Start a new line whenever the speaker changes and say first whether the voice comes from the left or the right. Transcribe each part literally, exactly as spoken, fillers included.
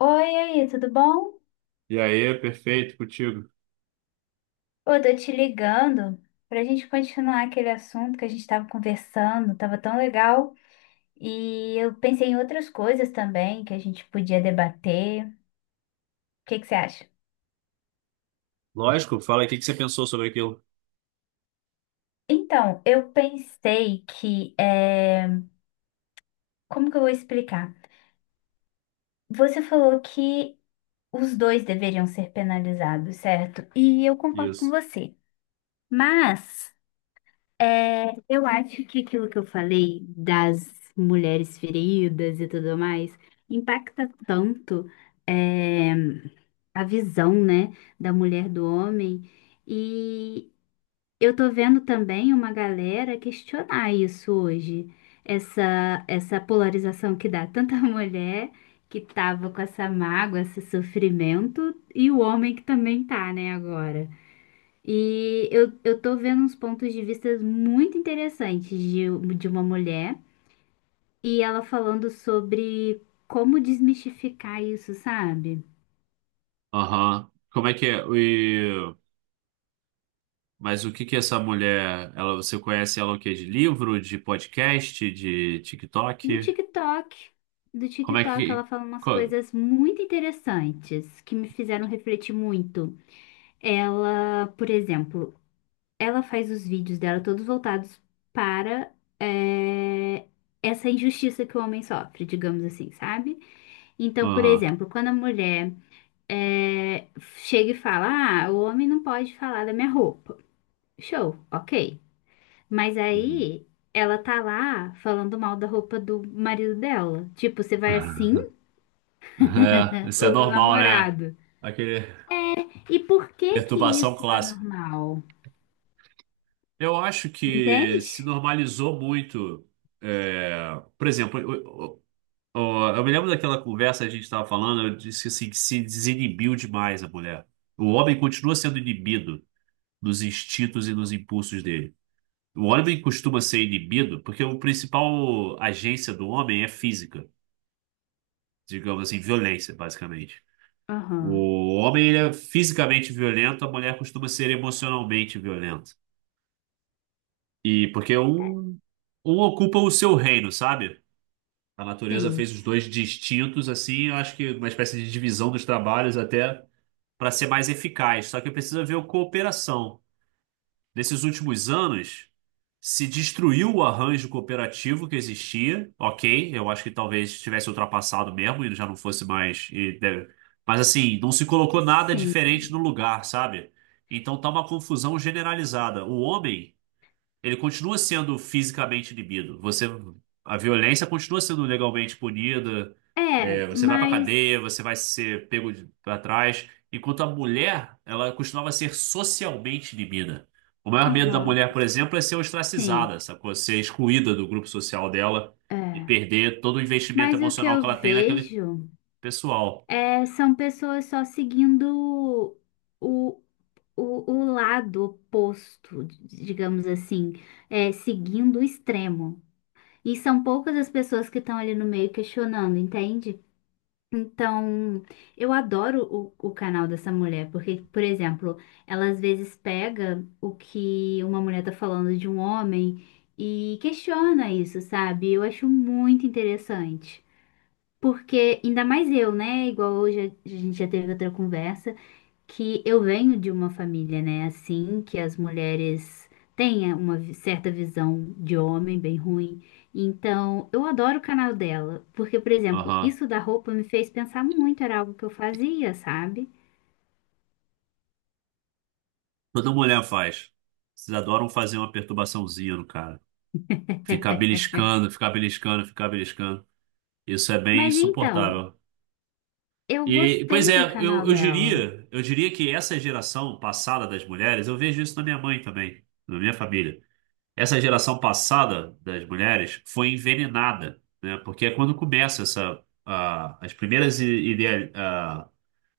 left: Oi, aí, tudo bom?
right: E aí, perfeito, contigo.
left: Eu tô te ligando pra gente continuar aquele assunto que a gente tava conversando, tava tão legal. E eu pensei em outras coisas também que a gente podia debater. O que que você acha?
right: Lógico, fala aí o que que você pensou sobre aquilo.
left: Então, eu pensei que, eh, como que eu vou explicar? Você falou que os dois deveriam ser penalizados, certo? E eu concordo com
right: Isso.
left: você. Mas É, eu acho que aquilo que eu falei das mulheres feridas e tudo mais impacta tanto é, a visão, né, da mulher do homem. E eu tô vendo também uma galera questionar isso hoje, essa, essa polarização que dá tanta mulher que tava com essa mágoa, esse sofrimento, e o homem que também tá, né, agora. E eu, eu tô vendo uns pontos de vista muito interessantes de, de uma mulher e ela falando sobre como desmistificar isso, sabe?
right: Aham. Como é que é? E... Mas o que que essa mulher, ela, você conhece ela o quê? De livro, de podcast, de
left: Do
right: TikTok?
left: TikTok. Do
right: Como é
left: TikTok, ela
right: que...
left: fala umas
right: co-
left: coisas muito interessantes que me fizeram refletir muito. Ela, por exemplo, ela faz os vídeos dela todos voltados para eh, essa injustiça que o homem sofre, digamos assim, sabe? Então, por
right: Aham.
left: exemplo, quando a mulher é, chega e fala: Ah, o homem não pode falar da minha roupa. Show, ok. Mas
right: Uhum.
left: aí ela tá lá falando mal da roupa do marido dela. Tipo, você vai assim?
right: É, isso é
left: Ou do
right: normal, né?
left: namorado?
right: Aquele
left: E por que que
right: perturbação
left: isso é
right: clássica.
left: normal?
right: Eu acho que se
left: Entende?
right: normalizou muito. é, Por exemplo, ó, eu me lembro daquela conversa que a gente estava falando, eu disse assim, que se desinibiu demais a mulher. O homem continua sendo inibido dos instintos e dos impulsos dele. O homem costuma ser inibido porque o principal agência do homem é física, digamos assim, violência, basicamente.
left: Aham.
right: O homem ele é fisicamente violento, a mulher costuma ser emocionalmente violenta. E porque um, um ocupa o seu reino, sabe? A natureza
left: Sim,
right: fez os dois distintos, assim, eu acho que uma espécie de divisão dos trabalhos até para ser mais eficaz. Só que precisa ver o cooperação. Nesses últimos anos, se destruiu o arranjo cooperativo que existia. Ok, eu acho que talvez tivesse ultrapassado mesmo e já não fosse mais. e deve- Mas assim, não se colocou nada diferente
left: sim.
right: no lugar, sabe? Então tá uma confusão generalizada. O homem, ele continua sendo fisicamente inibido. Você, a violência continua sendo legalmente punida.
left: É,
right: Você vai pra
left: mas.
right: cadeia, você vai ser pego de- Pra trás. Enquanto a mulher, ela costumava ser socialmente inibida. O maior medo da
left: Aham,
right: mulher, por exemplo, é ser
left: sim.
right: ostracizada, sacou? Ser excluída do grupo social dela e
left: É.
right: perder todo o investimento
left: Mas o que
right: emocional
left: eu
right: que ela tem naquele
left: vejo
right: pessoal.
left: é, são pessoas só seguindo o, o, o lado oposto, d- digamos assim, é, seguindo o extremo. E são poucas as pessoas que estão ali no meio questionando, entende? Então, eu adoro o, o canal dessa mulher, porque, por exemplo, ela às vezes pega o que uma mulher tá falando de um homem e questiona isso, sabe? Eu acho muito interessante. Porque, ainda mais eu, né? Igual hoje a gente já teve outra conversa que eu venho de uma família, né? Assim, que as mulheres têm uma vi- certa visão de homem bem ruim. Então, eu adoro o canal dela, porque, por exemplo,
right: Aham.
left: isso da roupa me fez pensar muito, era algo que eu fazia, sabe?
right: Toda mulher faz. Vocês adoram fazer uma perturbaçãozinha no cara. Ficar beliscando, ficar beliscando, ficar beliscando. Isso é bem
left: Mas então,
right: insuportável.
left: eu
right: E, pois
left: gostei do
right: é, eu,
left: canal
right: eu
left: dela,
right: diria, eu diria que essa geração passada das mulheres, eu vejo isso na minha mãe também, na minha família. Essa geração passada das mulheres foi envenenada, né? Porque é quando começa essa, a- as primeiras i- idea- a-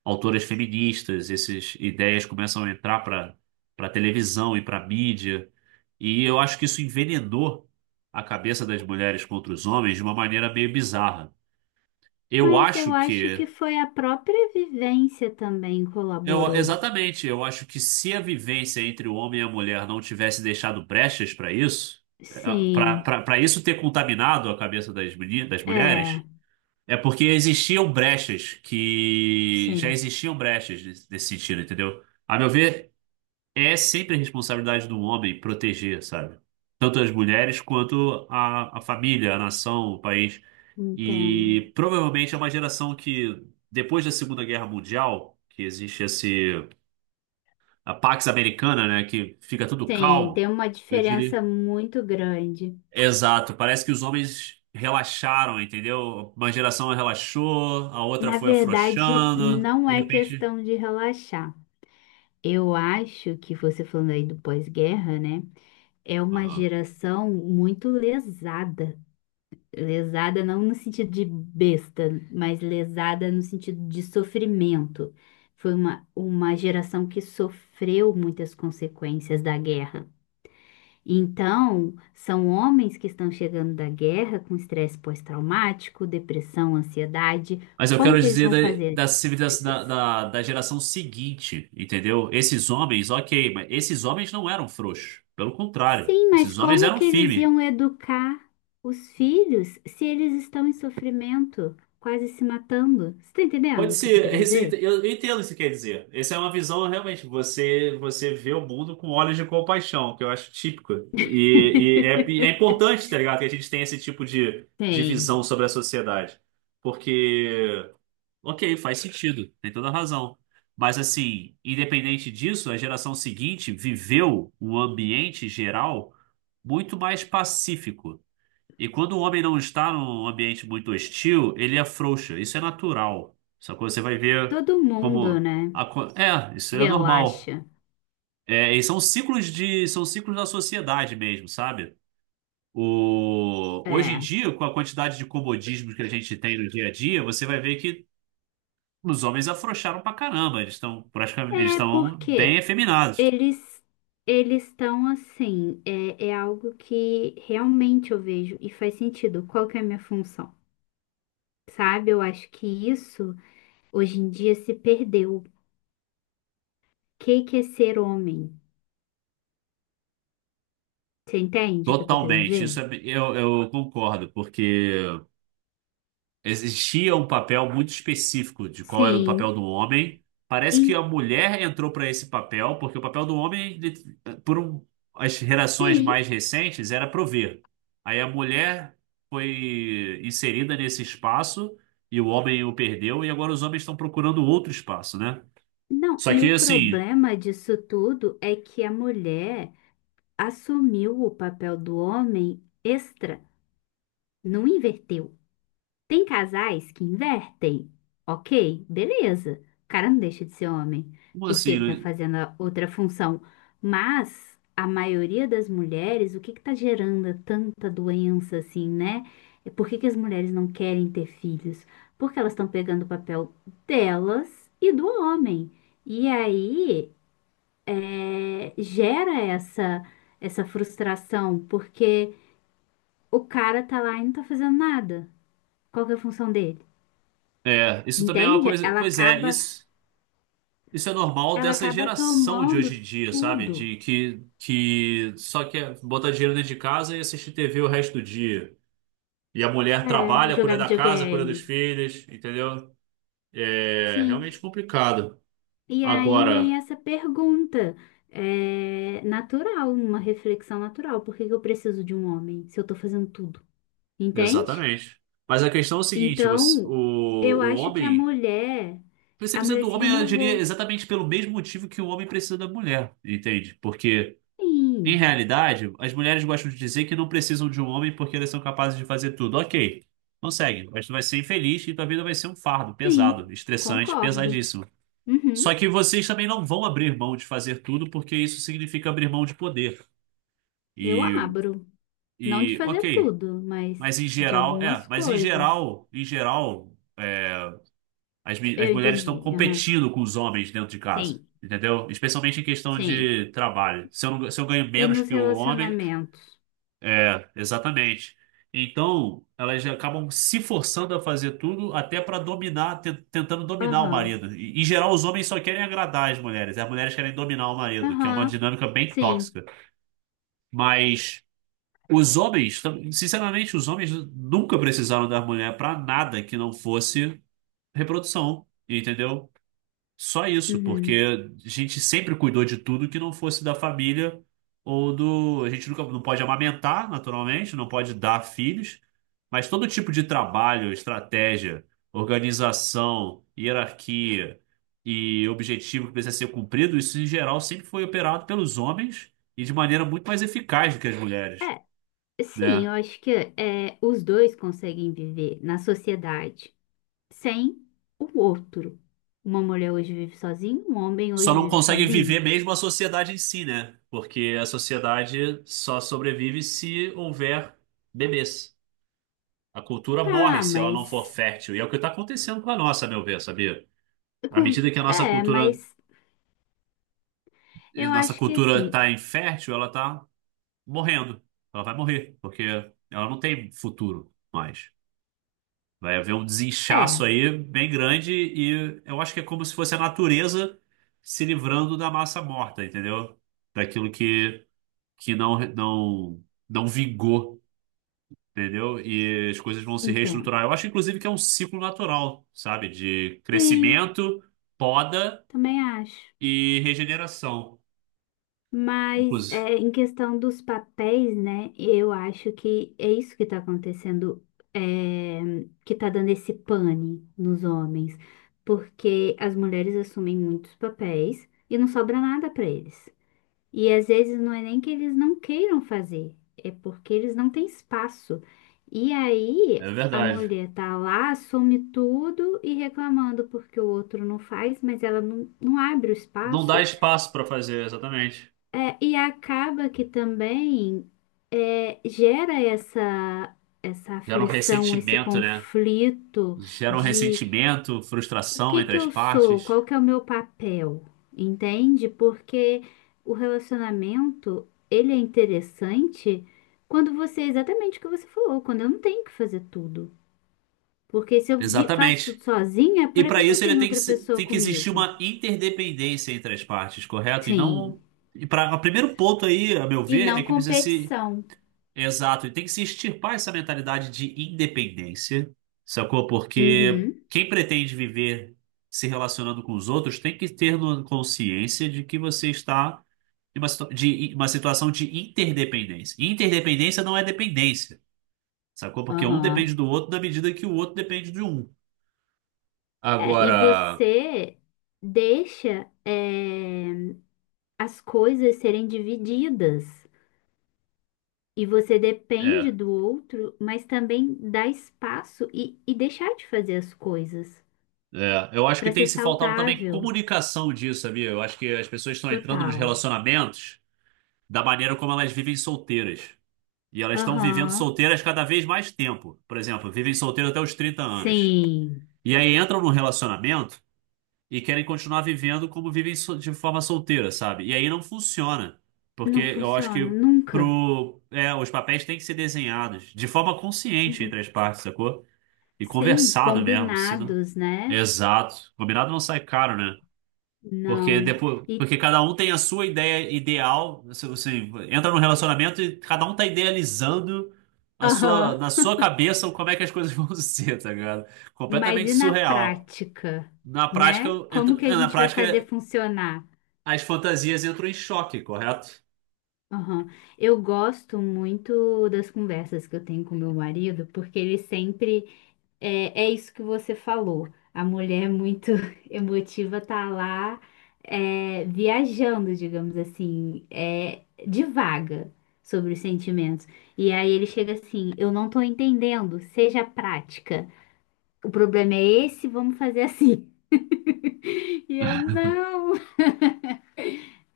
right: autoras feministas, essas ideias começam a entrar para para televisão e para mídia, e eu acho que isso envenenou a cabeça das mulheres contra os homens de uma maneira meio bizarra. Eu
left: mas eu
right: acho
left: acho que
right: que
left: foi a própria vivência também
right: Eu,
left: colaborou.
right: exatamente, eu acho que se a vivência entre o homem e a mulher não tivesse deixado brechas para isso,
left: Sim,
right: para isso ter contaminado a cabeça das, meni- das mulheres,
left: é,
right: é porque existiam brechas que já
left: sim,
right: existiam brechas nesse nesse sentido, entendeu? A meu ver, é sempre a responsabilidade do homem proteger, sabe? Tanto as mulheres quanto a, a família, a nação, o país.
left: entendo.
right: E provavelmente é uma geração que, depois da Segunda Guerra Mundial, que existe esse a Pax Americana, né? Que fica tudo
left: Sim, tem
right: calmo.
left: uma
right: Eu diria.
left: diferença muito grande.
right: Exato. Parece que os homens relaxaram, entendeu? Uma geração relaxou, a outra
left: Na
right: foi
left: verdade,
right: afrouxando.
left: não
right: De
left: é
right: repente.
left: questão de relaxar. Eu acho que você falando aí do pós-guerra, né? É uma
right: Aham.
left: geração muito lesada. Lesada não no sentido de besta, mas lesada no sentido de sofrimento. Foi uma, uma geração que sofreu muitas consequências da guerra. Então, são homens que estão chegando da guerra com estresse pós-traumático, depressão, ansiedade.
right: Mas eu
left: Como
right: quero
left: que eles
right: dizer
left: vão fazer
right: da, da
left: essas
right: civilização da,
left: coisas?
right: da, da geração seguinte, entendeu? Esses homens, ok, mas esses homens não eram frouxos. Pelo contrário,
left: Sim, mas
right: esses homens
left: como
right: eram
left: que eles
right: firmes.
left: iam educar os filhos se eles estão em sofrimento, quase se matando? Você tá entendendo
right: Pode
left: o que eu tô
right: ser,
left: querendo
right: esse-
left: dizer?
right: eu eu entendo o que você quer dizer. Essa é uma visão, realmente, você você vê o mundo com olhos de compaixão, que eu acho típico. E, e é, e é importante, tá ligado? Que a gente tenha esse tipo de, de
left: Tem.
right: visão sobre a sociedade. Porque, ok, faz sentido, tem toda a razão. Mas, assim, independente disso, a geração seguinte viveu um ambiente geral muito mais pacífico. E quando o homem não está num ambiente muito hostil, ele afrouxa. Isso é natural. Só que você vai ver
left: Todo mundo,
right: como.
left: né?
right: a co- É, isso é normal.
left: Relaxa.
right: É, e são ciclos de, são ciclos da sociedade mesmo, sabe? O, hoje em
left: É.
right: dia, com a quantidade de comodismos que a gente tem no dia a dia, você vai ver que os homens afrouxaram pra caramba. Eles estão praticamente, eles
left: É
right: estão bem
left: porque
right: efeminados.
left: eles eles estão assim, é, é algo que realmente eu vejo e faz sentido. Qual que é a minha função? Sabe? Eu acho que isso hoje em dia se perdeu. O que que é ser homem? Você entende o que eu tô querendo
right: Totalmente.
left: dizer?
right: Isso é, eu, eu concordo, porque existia um papel muito específico de qual era o papel
left: Sim,
right: do homem. Parece que
left: em-
right: a mulher entrou para esse papel, porque o papel do homem, ele- por um- as gerações
left: sim.
right: mais recentes, era prover. Aí a mulher foi inserida nesse espaço e o homem o perdeu, e agora os homens estão procurando outro espaço, né?
left: Não,
right: Só
left: e
right: que
left: o
right: assim,
left: problema disso tudo é que a mulher assumiu o papel do homem extra, não inverteu. Tem casais que invertem. Ok, beleza. O cara não deixa de ser homem,
right: como
left: porque
right: assim?
left: ele tá
right: Né?
left: fazendo a outra função. Mas a maioria das mulheres, o que que tá gerando tanta doença assim, né? É Por que que as mulheres não querem ter filhos? Porque elas estão pegando o papel delas e do homem. E aí é, gera essa, essa frustração, porque o cara tá lá e não tá fazendo nada. Qual que é a função dele?
right: É, isso também é uma
left: Entende?
right: coisa.
left: Ela
right: Pois é,
left: acaba,
right: isso. Isso é normal
left: ela
right: dessa
left: acaba
right: geração de hoje
left: tomando
right: em dia, sabe?
left: tudo.
right: De que, que só quer botar dinheiro dentro de casa e assistir T V o resto do dia. E a mulher
left: É,
right: trabalha,
left: jogar
right: cuida da casa, cuida dos
left: videogame.
right: filhos, entendeu? É
left: Sim.
right: realmente complicado.
left: E aí vem
right: Agora,
left: essa pergunta, é, natural, uma reflexão natural. Por que que eu preciso de um homem se eu tô fazendo tudo? Entende?
right: exatamente. Mas a questão é o seguinte, você, o,
left: Então, eu
right: o
left: acho que a
right: homem,
left: mulher,
right: você
left: a
right: precisa
left: mulher
right: do
left: se
right: homem, eu diria,
left: renovou.
right: exatamente pelo mesmo motivo que o homem precisa da mulher, entende? Porque em
left: Sim,
right: realidade, as mulheres gostam de dizer que não precisam de um homem porque elas são capazes de fazer tudo. Ok, consegue, mas tu vai ser infeliz e tua vida vai ser um fardo pesado,
left: sim,
right: estressante,
left: concordo.
right: pesadíssimo. Só
left: Uhum,
right: que vocês também não vão abrir mão de fazer tudo porque isso significa abrir mão de poder.
left: eu
right: E,
left: abro. Não de
right: e
left: fazer
right: ok,
left: tudo, mas
right: mas em
left: de
right: geral, é,
left: algumas
right: mas em
left: coisas.
right: geral, em geral, as, mi- as
left: Eu
right: mulheres estão
left: entendi.
right: competindo com os homens dentro de casa,
left: Sim,
right: entendeu? Especialmente em questão
left: sim.
right: de trabalho. Se eu, não- se eu ganho
left: E
right: menos
left: nos
right: que o homem.
left: relacionamentos?
right: É, exatamente. Então, elas já acabam se forçando a fazer tudo até para dominar, te- tentando dominar o
left: Aham,
right: marido. E, em geral, os homens só querem agradar as mulheres, as mulheres querem dominar o marido, que é uma
left: aham,
right: dinâmica bem
left: sim.
right: tóxica. Mas os homens, tam- sinceramente, os homens nunca precisaram da mulher para nada que não fosse reprodução, entendeu? Só isso,
left: Uhum.
right: porque a gente sempre cuidou de tudo que não fosse da família ou do. A gente nunca não pode amamentar, naturalmente, não pode dar filhos, mas todo tipo de trabalho, estratégia, organização, hierarquia e objetivo que precisa ser cumprido, isso em geral sempre foi operado pelos homens e de maneira muito mais eficaz do que as mulheres,
left: É, sim,
right: né?
left: eu acho que é, os dois conseguem viver na sociedade sem o outro. Uma mulher hoje vive sozinha, um homem
right: Só
left: hoje
right: não
left: vive
right: conseguem
left: sozinho.
right: viver mesmo a sociedade em si, né? Porque a sociedade só sobrevive se houver bebês. A cultura morre
left: Tá,
right: se ela não for
left: mas.
right: fértil. E é o que está acontecendo com a nossa, a meu ver, sabia? À
left: com-
right: medida que a nossa
left: é,
right: cultura,
left: mas eu
right: nossa
left: acho que
right: cultura
left: assim.
right: está infértil, ela está morrendo. Ela vai morrer, porque ela não tem futuro mais. Vai haver um
left: É,
right: desinchaço aí bem grande e eu acho que é como se fosse a natureza se livrando da massa morta, entendeu? Daquilo que, que não, não, não vingou. Entendeu? E as coisas vão se
left: entendo.
right: reestruturar. Eu acho, inclusive, que é um ciclo natural, sabe? De
left: Sim,
right: crescimento, poda
left: também acho.
right: e regeneração.
left: Mas
right: Inclusive,
left: é, em questão dos papéis, né? Eu acho que é isso que está acontecendo, é, que está dando esse pane nos homens, porque as mulheres assumem muitos papéis e não sobra nada para eles. E às vezes não é nem que eles não queiram fazer, é porque eles não têm espaço. E aí
right: é
left: a
right: verdade.
left: mulher tá lá, assume tudo e reclamando porque o outro não faz, mas ela não, não abre o
right: Não dá
left: espaço.
right: espaço para fazer, exatamente.
left: É, e acaba que também é, gera essa, essa
right: Gera um
left: aflição, esse
right: ressentimento, né?
left: conflito
right: Gera um
left: de
right: ressentimento,
left: o
right: frustração
left: que
right: entre
left: que
right: as
left: eu sou,
right: partes.
left: qual que é o meu papel, entende? Porque o relacionamento, ele é interessante quando você, exatamente o que você falou, quando eu não tenho que fazer tudo. Porque se eu vi- faço
right: Exatamente.
left: tudo sozinha,
right: E
left: por
right: para
left: que que eu
right: isso ele
left: tenho
right: tem que,
left: outra
right: se-
left: pessoa
right: tem que existir
left: comigo?
right: uma interdependência entre as partes, correto? E
left: Sim.
right: não. E para, o primeiro ponto aí, a meu
left: E
right: ver, é
left: não
right: que precisa se
left: competição.
right: exato, e tem que se extirpar essa mentalidade de independência, sacou? Porque
left: Uhum.
right: quem pretende viver se relacionando com os outros tem que ter no- consciência de que você está em uma, situa- de, em uma situação de interdependência. E interdependência não é dependência, sacou? Porque um depende
left: Aham.
right: do outro na medida que o outro depende de um.
left: É, e
right: Agora,
left: você deixa, é, as coisas serem divididas. E você depende
right: é,
left: do outro, mas também dá espaço e, e deixar de fazer as coisas
right: é, eu acho que
left: para
right: tem
left: ser
right: se faltado também
left: saudável.
right: comunicação disso, sabia? Eu acho que as pessoas estão entrando nos
left: Total.
right: relacionamentos da maneira como elas vivem solteiras. E elas estão vivendo
left: Aham.
right: solteiras cada vez mais tempo. Por exemplo, vivem solteiras até os trinta anos.
left: Sim.
right: E aí entram num relacionamento e querem continuar vivendo como vivem so- de forma solteira, sabe? E aí não funciona. Porque
left: Não
right: eu acho
left: funciona
right: que
left: nunca.
right: pro, é, os papéis têm que ser desenhados de forma consciente
left: Uhum.
right: entre as partes, sacou? E
left: Sim,
right: conversado mesmo. Se não...
left: combinados, né?
right: Exato. Combinado não sai caro, né? Porque
left: Não.
right: depois,
left: E
right: porque cada um tem a sua ideia ideal. Você, você entra num relacionamento e cada um tá idealizando a sua,
left: aham.
right: na sua cabeça como é que as coisas vão ser, tá ligado?
left: Mas
right: Completamente
left: e na
right: surreal.
left: prática,
right: Na prática,
left: né? Como
right: entra-
left: que a
right: na
left: gente vai fazer
right: prática,
left: funcionar?
right: as fantasias entram em choque, correto?
left: Aham. Eu gosto muito das conversas que eu tenho com meu marido, porque ele sempre é, é isso que você falou. A mulher muito emotiva tá lá é, viajando, digamos assim, é, divaga sobre os sentimentos. E aí ele chega assim, eu não tô entendendo, seja prática. O problema é esse, vamos fazer assim. E eu não,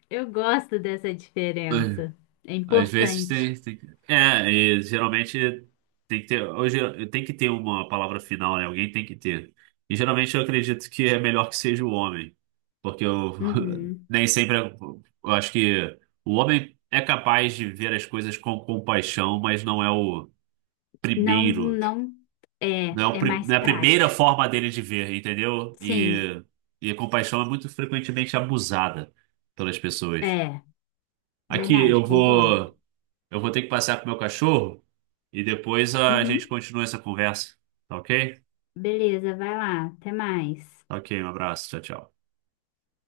left: eu gosto dessa diferença. É
right: Às vezes
left: importante.
right: tem, tem que- é, e geralmente tem que ter. Hoje tem que ter uma palavra final, né? Alguém tem que ter. E geralmente eu acredito que é melhor que seja o homem. Porque eu
left: Uhum.
right: nem sempre. Eu acho que o homem é capaz de ver as coisas com compaixão, mas não é o
left: Não,
right: primeiro.
left: não é,
right: Não é, o,
left: é
right: pri-
left: mais
right: não é a primeira
left: prático.
right: forma dele de ver, entendeu?
left: Sim,
right: E, e a compaixão é muito frequentemente abusada pelas pessoas.
left: é
right: Aqui
left: verdade,
right: eu
left: concordo.
right: vou. Eu vou ter que passear com o meu cachorro. E depois a gente
left: Uhum.
right: continua essa conversa. Tá ok?
left: Beleza, vai lá, até mais.
right: Tá ok, um abraço. Tchau, tchau.